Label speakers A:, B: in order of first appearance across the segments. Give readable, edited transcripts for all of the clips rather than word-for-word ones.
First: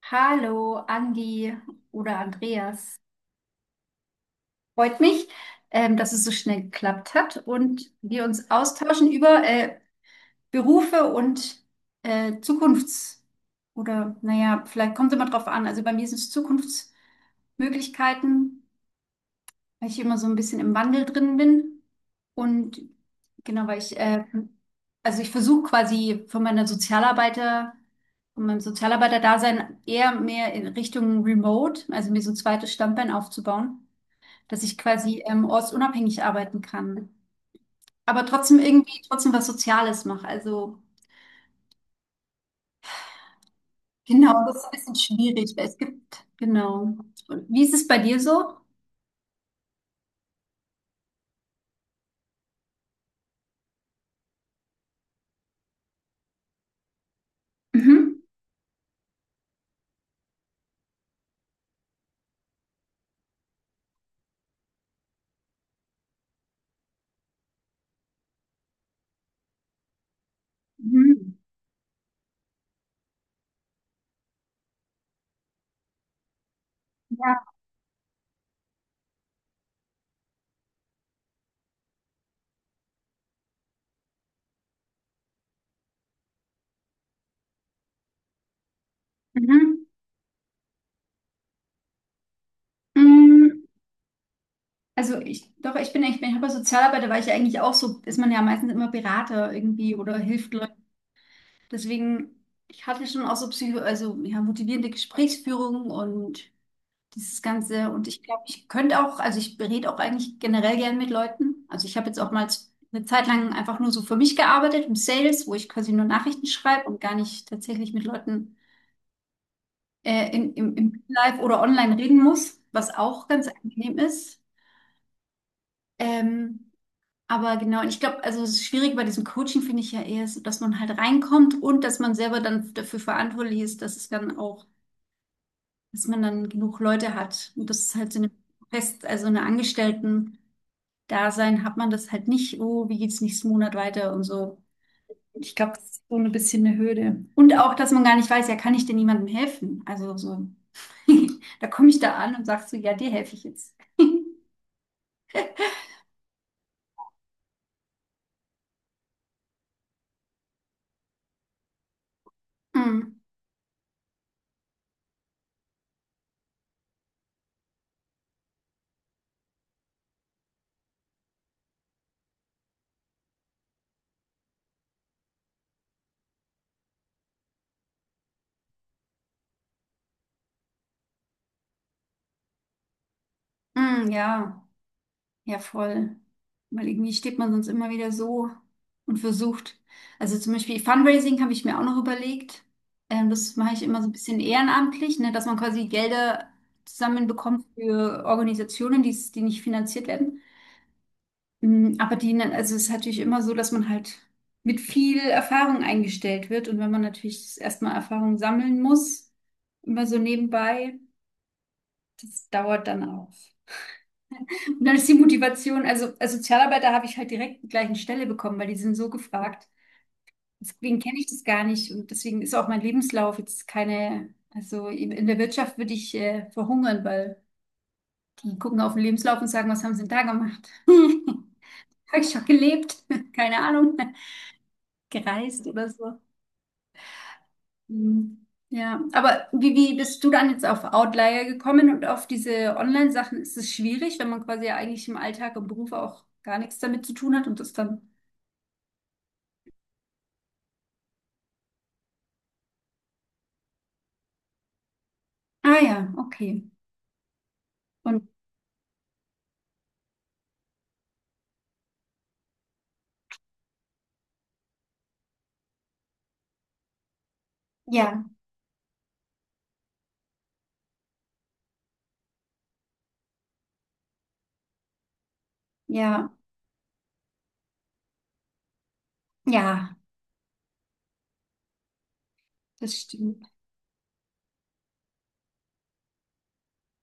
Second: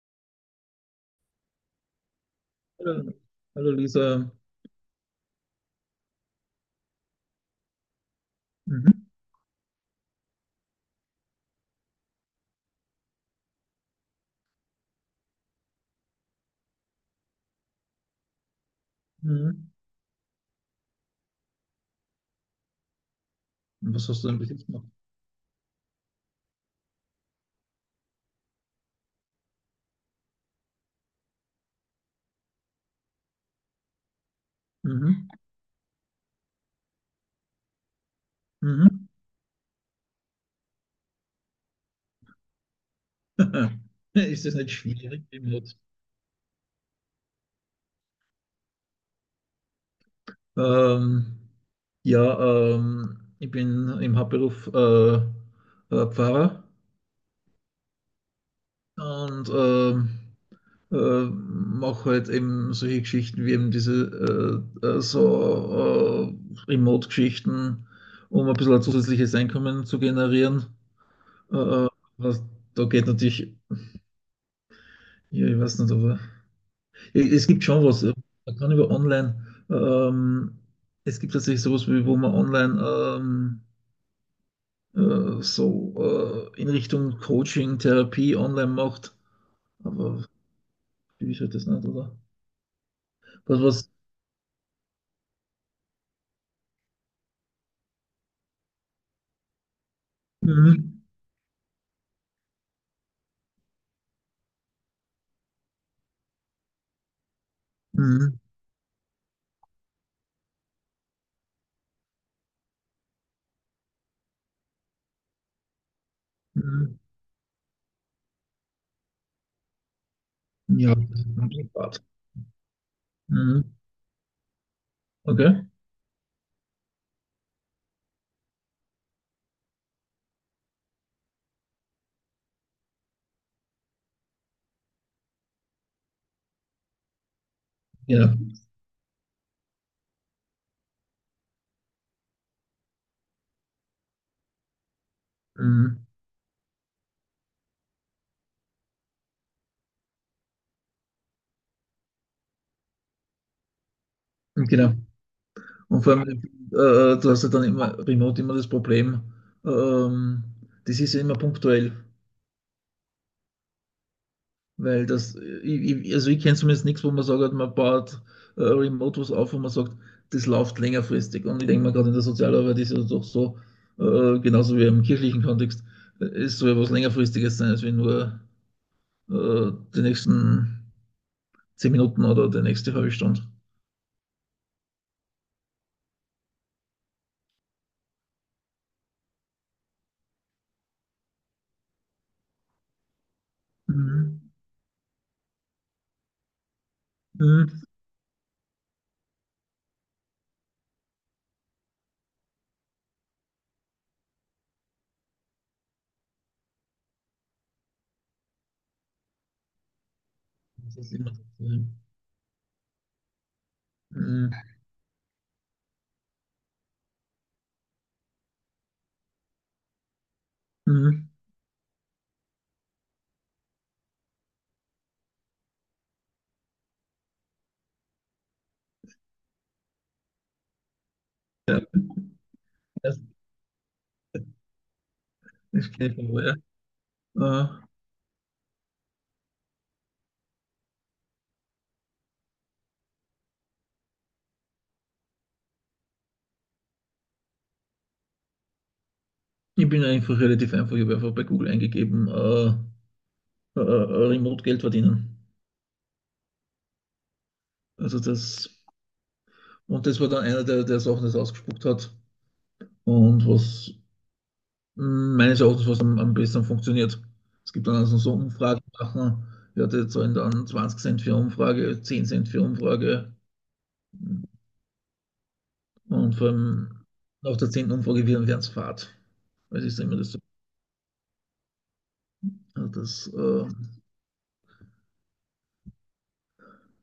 A: Hallo, Andi oder Andreas.
B: Hallo, hallo Lisa.
A: Freut mich, dass es so schnell geklappt hat und wir uns
B: Mhm.
A: austauschen über Berufe und Zukunfts- oder naja, vielleicht kommt es immer drauf an. Also bei mir sind es Zukunftsmöglichkeiten,
B: Mhm.
A: weil ich immer so ein bisschen im Wandel drin bin. Und genau, weil
B: Und was hast du denn bis jetzt gemacht?
A: also ich versuche quasi von meinem Sozialarbeiter-Dasein eher mehr in Richtung Remote, also mir so ein zweites Standbein aufzubauen, dass ich quasi
B: Mhm.
A: ortsunabhängig arbeiten kann. Aber trotzdem irgendwie
B: Mhm.
A: trotzdem was Soziales mache. Also genau,
B: Ist das
A: das ist ein
B: nicht
A: bisschen
B: schwierig im
A: schwierig, weil es
B: Netz?
A: gibt, genau. Und wie ist es bei dir so?
B: Ähm, ja, ich bin im Hauptberuf Pfarrer
A: Mhm.
B: und äh, mache halt eben solche Geschichten wie eben diese Remote-Geschichten, um ein bisschen ein zusätzliches Einkommen zu generieren.
A: Mhm.
B: Äh, äh, was, Da geht natürlich, ja, ich weiß nicht, aber.
A: Ja.
B: Es gibt schon was. Man kann über online, ähm, es gibt tatsächlich sowas, wie, wo man online in Richtung Coaching, Therapie online macht.
A: Mhm.
B: Aber wie ist halt das nicht, oder?
A: Mm,
B: Was?
A: also ich, doch, ich bin, ich bin, ich habe Sozialarbeiter, weil ich ja eigentlich auch so, ist man ja meistens immer Berater irgendwie oder hilft Leuten.
B: Mhm.
A: Deswegen, ich hatte schon auch so Psycho, also ja, motivierende Gesprächsführung und dieses Ganze. Und ich
B: Mhm.
A: glaube, ich könnte auch, also ich berate auch eigentlich generell gern mit Leuten. Also ich habe jetzt auch mal eine Zeit lang einfach nur so für mich gearbeitet im Sales, wo ich quasi nur Nachrichten schreibe
B: Mhm.
A: und gar nicht tatsächlich mit Leuten äh, in, im,
B: Ja,
A: im
B: das ist
A: Live oder
B: ein
A: online
B: Part.
A: reden muss, was auch ganz
B: Mhm.
A: angenehm ist.
B: Okay,
A: Ähm, Aber genau, und ich glaube, also es ist schwierig bei diesem Coaching, finde ich ja eher, ist, dass man halt reinkommt und dass man selber dann dafür verantwortlich ist, dass es dann auch, dass man dann genug Leute hat. Und das ist halt so eine
B: genau.
A: Also eine Angestellten-Dasein hat man das halt nicht, oh, wie geht's nächsten Monat weiter und so. Und ich glaube, das ist
B: Mhm.
A: so ein bisschen eine Hürde. Und auch, dass man gar nicht weiß, ja, kann ich denn jemandem helfen? Also so, da komme ich da an und sag so, ja, dir helfe ich jetzt.
B: Genau. Und vor allem, du hast ja dann immer remote immer das Problem, ähm, das ist ja immer punktuell.
A: Mm,
B: Weil also ich kenne zumindest nichts, wo man sagt, man baut Remote was auf, wo man sagt, das läuft längerfristig. Und ich denke mal, gerade in der Sozialarbeit ist es doch so, genauso wie im kirchlichen Kontext, ist so etwas längerfristiges sein, als wenn nur die nächsten 10 Minuten oder die nächste halbe Stunde.
A: mm, ja. Ja, voll. Weil irgendwie steht man sonst immer wieder so und versucht. Also zum Beispiel Fundraising habe ich mir auch noch überlegt. Das mache ich immer so ein bisschen
B: Mhm.
A: ehrenamtlich, ne, dass man quasi Gelder zusammenbekommt
B: Mhm.
A: für Organisationen, die nicht finanziert werden. Mm, aber also es ist natürlich immer so, dass man halt mit viel Erfahrung eingestellt wird. Und wenn man natürlich erstmal Erfahrung sammeln muss, immer so nebenbei,
B: Das ist immer so.
A: das dauert dann auch.
B: Mhm.
A: Und dann ist die Motivation, also als Sozialarbeiter habe ich halt direkt die gleichen Stelle bekommen, weil die sind so gefragt. Deswegen kenne ich
B: Mhm.
A: das gar nicht, und deswegen ist auch mein Lebenslauf jetzt keine, also in der Wirtschaft würde ich verhungern, weil die gucken auf den Lebenslauf und sagen, was haben sie denn da gemacht?
B: Ja,
A: Habe ich schon gelebt?
B: das,
A: Keine Ahnung, gereist oder
B: das kenn ich
A: so.
B: von woher. Äh,
A: Mhm. Ja, aber wie bist du dann jetzt auf Outlier gekommen und auf diese Online-Sachen? Ist es schwierig, wenn man quasi ja eigentlich im Alltag, im Beruf auch gar nichts damit zu tun hat und das dann
B: Ich bin einfach relativ einfach, ich habe einfach bei Google eingegeben, Remote Geld verdienen.
A: Ah ja, okay.
B: Also
A: Und
B: das, und das war dann einer, der Sachen das ausgespuckt hat und was meines Erachtens was am besten funktioniert. Es gibt dann also
A: ja,
B: so Umfragen machen, ja, die zahlen dann 20 Cent für Umfrage, 10 Cent für Umfrage
A: ja,
B: und vor allem nach der 10. Umfrage werden es fad. Weil es
A: ja,
B: ist immer das, also
A: das
B: das
A: stimmt.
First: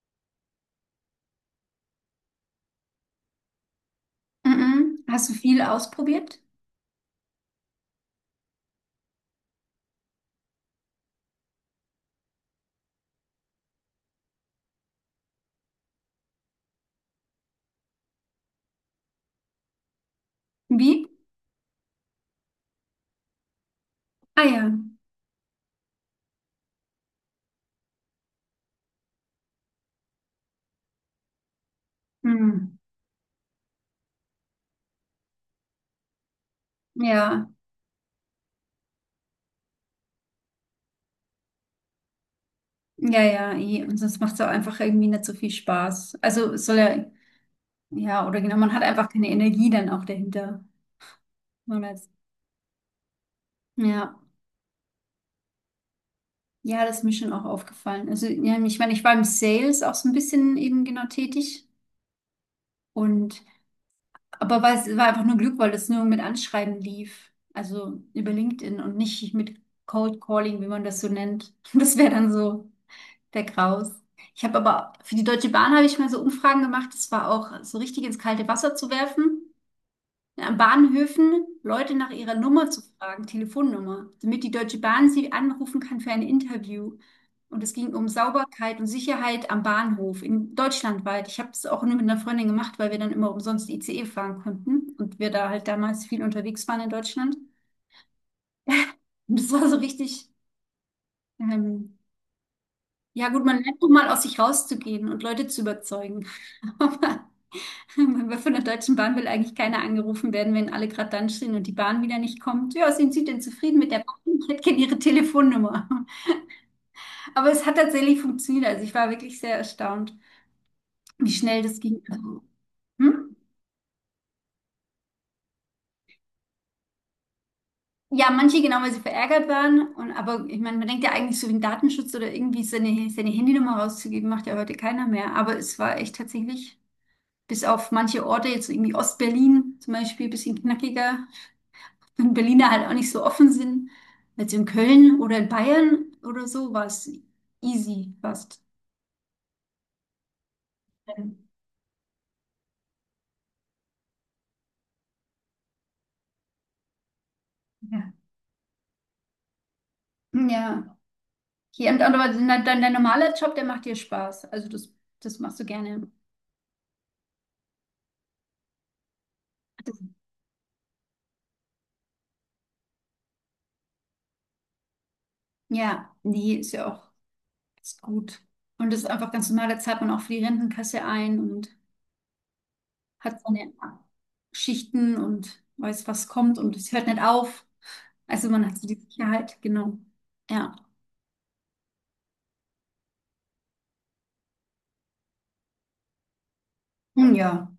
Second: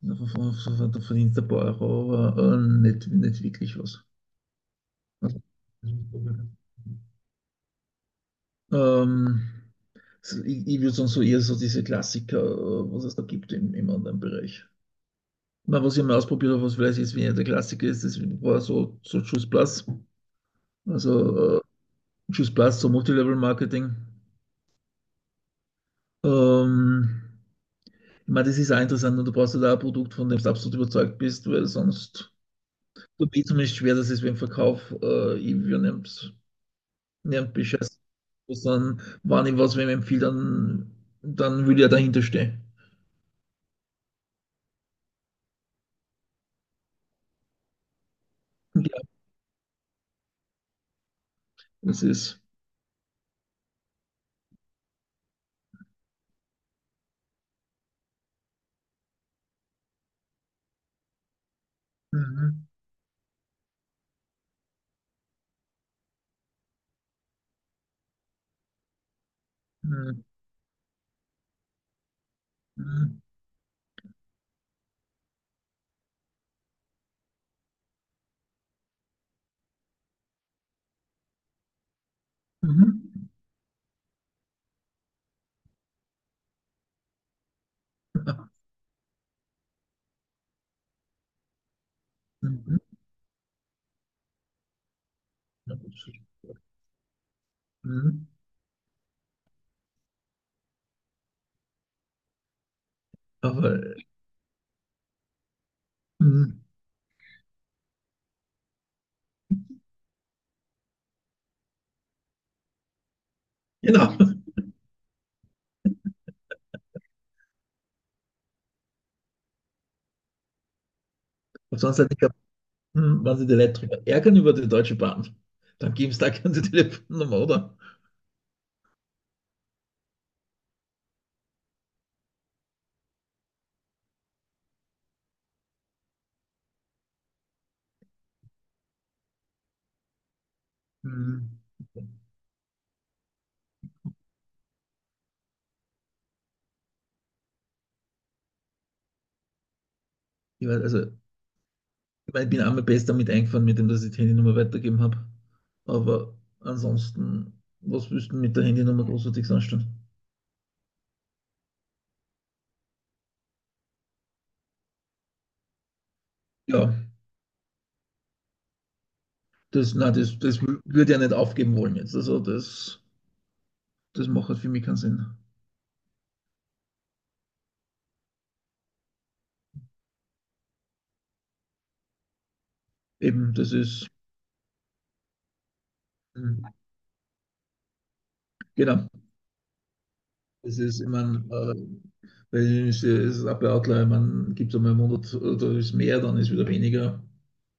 B: da verdient ein paar Euro, aber nicht wirklich was.
A: Mhm. Hast du
B: Also,
A: viel ausprobiert?
B: Ähm, so, ich würde sagen, so eher so diese Klassiker, was es da gibt im Online-Bereich. Na, was ich mal ausprobiert habe, was vielleicht jetzt weniger der Klassiker ist, das war so Juice Plus.
A: Wie?
B: Also Juice Plus, so Multilevel-Marketing.
A: Ah ja.
B: Ähm, ich meine, das ist auch interessant und du brauchst halt auch ein Produkt, von dem du absolut überzeugt bist, weil sonst
A: Mhm.
B: tut mir zumindest schwer, dass es beim Verkauf, ich nehmt,
A: Ja,
B: nehmt Bescheid, sondern wenn ich was wem empfehle, dann will ich ja dahinter stehen.
A: ja, ja. Eh. Und sonst macht es auch einfach irgendwie nicht so viel Spaß. Also es soll ja, ja, oder genau, man hat
B: Ja,
A: einfach keine Energie dann auch dahinter. Man
B: das
A: als-
B: ist.
A: ja, ja, das ist mir schon auch aufgefallen. Also ja, ich meine, ich war im Sales auch so ein bisschen eben genau tätig.
B: Mhm.
A: Und aber weil es war einfach nur Glück, weil das nur mit Anschreiben lief. Also über LinkedIn und nicht mit Cold
B: Mhm.
A: Calling, wie man das so nennt. Das wäre dann so
B: Mhm.
A: der Graus. Ich habe aber für die Deutsche Bahn habe ich mal so Umfragen gemacht. Das war auch so richtig ins kalte Wasser zu werfen, an Bahnhöfen Leute nach ihrer Nummer zu fragen,
B: Mhm.
A: Telefonnummer, damit die Deutsche Bahn sie anrufen kann für ein Interview. Und es ging um
B: Ja.
A: Sauberkeit und Sicherheit am Bahnhof in deutschlandweit. Ich habe es auch nur mit einer Freundin gemacht, weil
B: Mhm.
A: wir dann immer umsonst ICE fahren konnten und wir da halt damals viel unterwegs waren in Deutschland.
B: Mhm.
A: Und das war so richtig, ähm, ja gut, man
B: Aber
A: lernt doch mal aus sich rauszugehen und Leute zu überzeugen.
B: mhm.
A: Aber von der Deutschen Bahn will eigentlich keiner angerufen werden, wenn alle gerade dann stehen und die Bahn wieder nicht kommt. Ja, sind Sie denn zufrieden mit der Bahn?
B: Genau.
A: Ich hätte gerne Ihre Telefonnummer. Aber es hat tatsächlich funktioniert. Also ich war wirklich sehr erstaunt, wie schnell das
B: Und sonst
A: ging.
B: hätte ich gehabt,
A: Also, hm?
B: wenn Sie die Leute drüber ärgern über die Deutsche Bahn, dann geben Sie da keine Telefonnummer, oder?
A: Ja, manche genau, weil sie verärgert waren. Und, aber ich meine, man denkt ja eigentlich so wegen Datenschutz oder irgendwie seine Handynummer rauszugeben, macht ja heute keiner mehr. Aber es war echt tatsächlich, bis auf manche Orte, jetzt so irgendwie Ostberlin zum Beispiel, ein bisschen knackiger,
B: Mhm.
A: wenn Berliner halt auch nicht so offen sind, als in Köln oder in Bayern oder so, war es easy fast.
B: Ich weiß, also, ich meine, ich bin einmal besser damit eingefahren, mit dem, dass ich die Handynummer weitergegeben habe. Aber ansonsten, was
A: Ja.
B: wüssten mit der Handynummer großartig anstellen?
A: Ja. Hier, und aber dein normaler Job, der macht dir Spaß. Also das, das machst du gerne.
B: Ja, das,
A: Das,
B: nein, das, das wü- würde ich ja nicht aufgeben wollen jetzt. Also das macht halt für mich keinen Sinn.
A: ja, nee, ist ja auch ist gut. Und das ist einfach ganz normal, da zahlt man auch für die Rentenkasse ein und hat
B: Eben,
A: seine
B: das ist.
A: Schichten und weiß, was kommt
B: hm,
A: und es hört nicht auf. Also man hat so die
B: Genau.
A: Sicherheit, genau. Ja.
B: Es ist, immer, äh, weil es ist ein Man gibt es einmal einen Monat, da ist mehr, dann ist wieder weniger.
A: Ja.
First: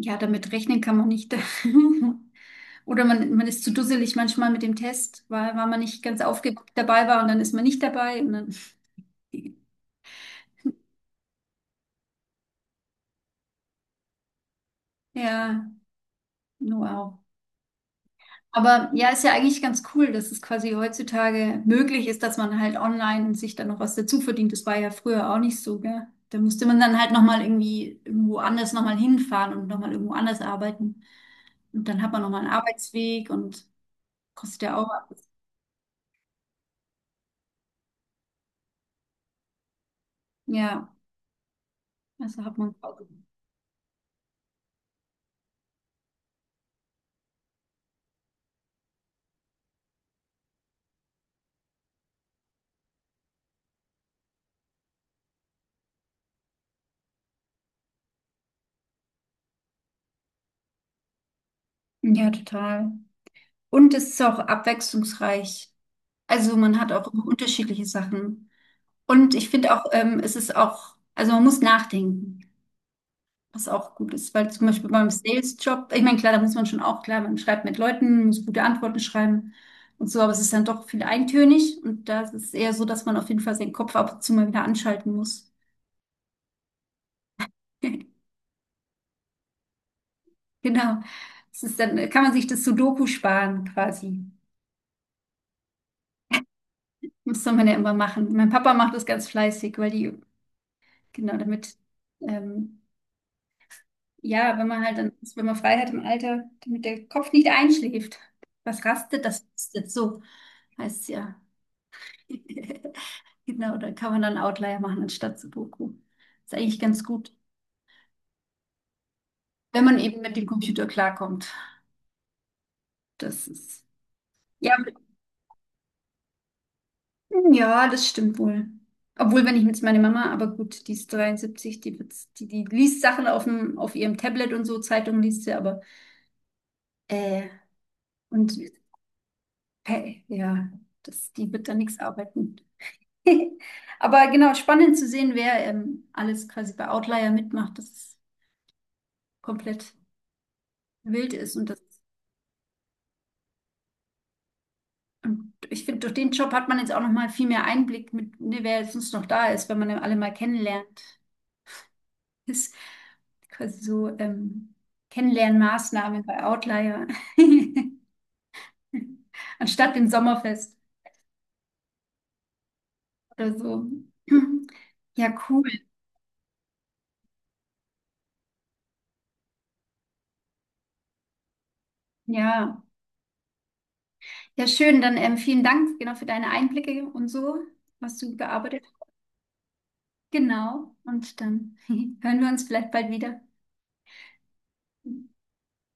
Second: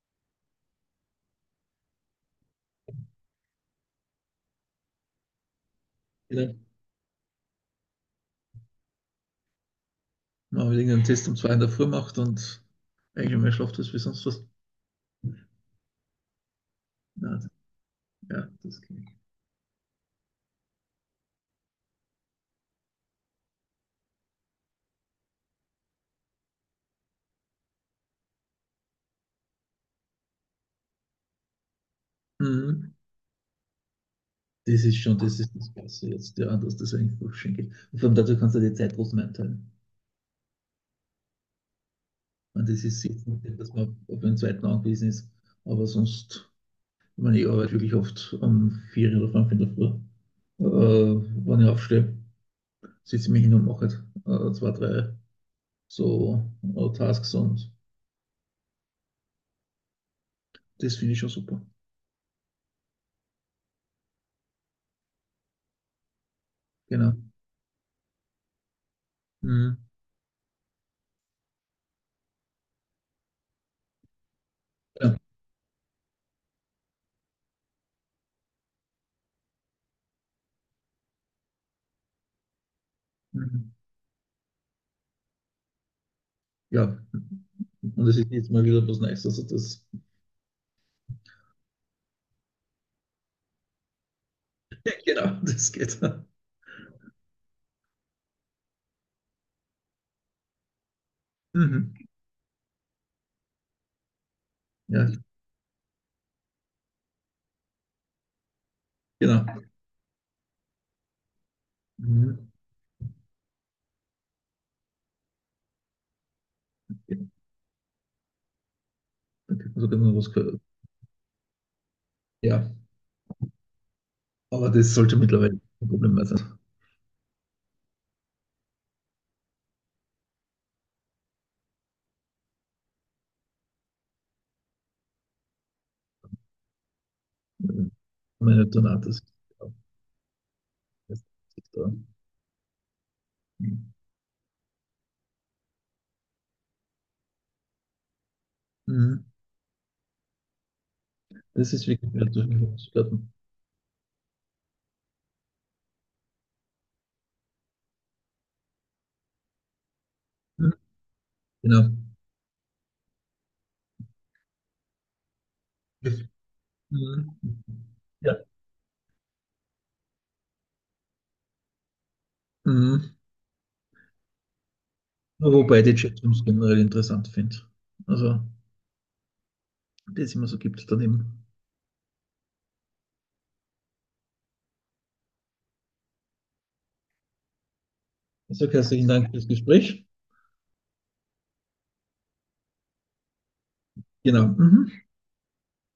A: Ja, damit rechnen kann man nicht. Oder man ist zu dusselig manchmal mit dem Test, weil man nicht ganz
B: Ja.
A: aufgeguckt dabei war und dann ist man nicht dabei. Und dann,
B: Man hat irgendeinen Test um 2 in der Früh gemacht und eigentlich mehr schlaft als wie sonst was.
A: ja, wow.
B: Nein, ja, das
A: Aber
B: kann
A: ja,
B: ich.
A: ist ja eigentlich ganz cool, dass es quasi heutzutage möglich ist, dass man halt online sich dann noch was dazu verdient. Das war ja früher auch nicht so, gell? Da musste man dann halt nochmal irgendwie irgendwo anders nochmal hinfahren und nochmal irgendwo anders arbeiten. Und dann hat man nochmal einen
B: Mhm.
A: Arbeitsweg und kostet ja
B: Das
A: auch
B: ist schon,
A: was.
B: das ist das Beste jetzt, ja, dass das einfach schön geht. Und vor allem dazu kannst du die Zeit trotzdem einteilen.
A: Ja, also
B: Ich
A: hat
B: meine,
A: man.
B: das ist jetzt nicht, dass man auf den zweiten angewiesen ist, aber sonst, ich meine, ich arbeite wirklich oft um 4 oder 5 in der Früh, äh, wenn ich aufstehe. Sitze ich mich hin und mache halt, zwei, drei so Tasks und das finde ich schon super.
A: Ja, total. Und es ist auch abwechslungsreich. Also man hat auch
B: Genau.
A: immer unterschiedliche Sachen. Und ich finde
B: Mhm.
A: auch, es ist auch, also man muss nachdenken, was auch gut ist, weil zum Beispiel beim
B: Ja.
A: Sales-Job, ich meine, klar, da muss man schon auch, klar, man schreibt mit Leuten, muss gute Antworten schreiben und so, aber es ist dann doch viel eintönig und da ist es eher so, dass man auf jeden Fall
B: Mhm.
A: seinen Kopf ab und zu mal wieder anschalten muss.
B: Ja. Und das ist jetzt mal wieder was Neues.
A: Genau. Es ist dann, kann man sich das Sudoku sparen quasi.
B: Genau, das geht.
A: Das soll man ja immer machen. Mein Papa macht das ganz fleißig, weil die genau, damit,
B: Mhm.
A: ähm, ja, wenn man halt
B: Ja,
A: dann, wenn man frei hat im Alter, damit der Kopf nicht einschläft. Was rastet, das
B: genau.
A: rastet so, heißt es ja.
B: Mhm.
A: Genau, da kann man dann Outlier machen anstatt Sudoku. Ist eigentlich ganz
B: Ja,
A: gut,
B: dann kriegt man
A: wenn man
B: sogar noch
A: eben
B: was
A: mit dem
B: gehört.
A: Computer klarkommt.
B: Ja,
A: Das ist,
B: aber
A: ja,
B: das sollte mittlerweile kein Problem mehr sein.
A: ja, das stimmt wohl. Obwohl, wenn ich jetzt meine Mama, aber gut, die ist 73, die liest Sachen auf dem, auf ihrem Tablet und so, Zeitungen liest sie, aber, äh,
B: Äh,
A: und
B: Meine Donate ist ja,
A: hey, ja,
B: das
A: das, die wird da
B: ist da.
A: nichts arbeiten. Aber genau, spannend zu sehen, wer alles quasi bei Outlier mitmacht, dass es
B: Mhm.
A: komplett wild ist. Und,
B: Das
A: das,
B: ist wirklich wert, durch mich zu platten.
A: und ich finde, durch den Job hat man jetzt auch noch mal viel mehr Einblick mit, ne, wer sonst noch da ist, wenn man alle mal kennenlernt.
B: Genau.
A: Ist quasi so Kennenlernmaßnahmen bei Outlier.
B: Mhm. Ja.
A: Anstatt dem Sommerfest
B: Mhm.
A: oder so. Ja, cool.
B: Wobei ich die Chatrooms generell interessant finde. Also, die es immer so gibt daneben.
A: Ja. Ja, schön. Dann vielen Dank genau für deine Einblicke und so, was du
B: Ich sage
A: gearbeitet
B: herzlichen
A: hast.
B: Dank fürs Gespräch.
A: Genau. Und dann hören wir uns vielleicht bald wieder.
B: Genau. Mhm.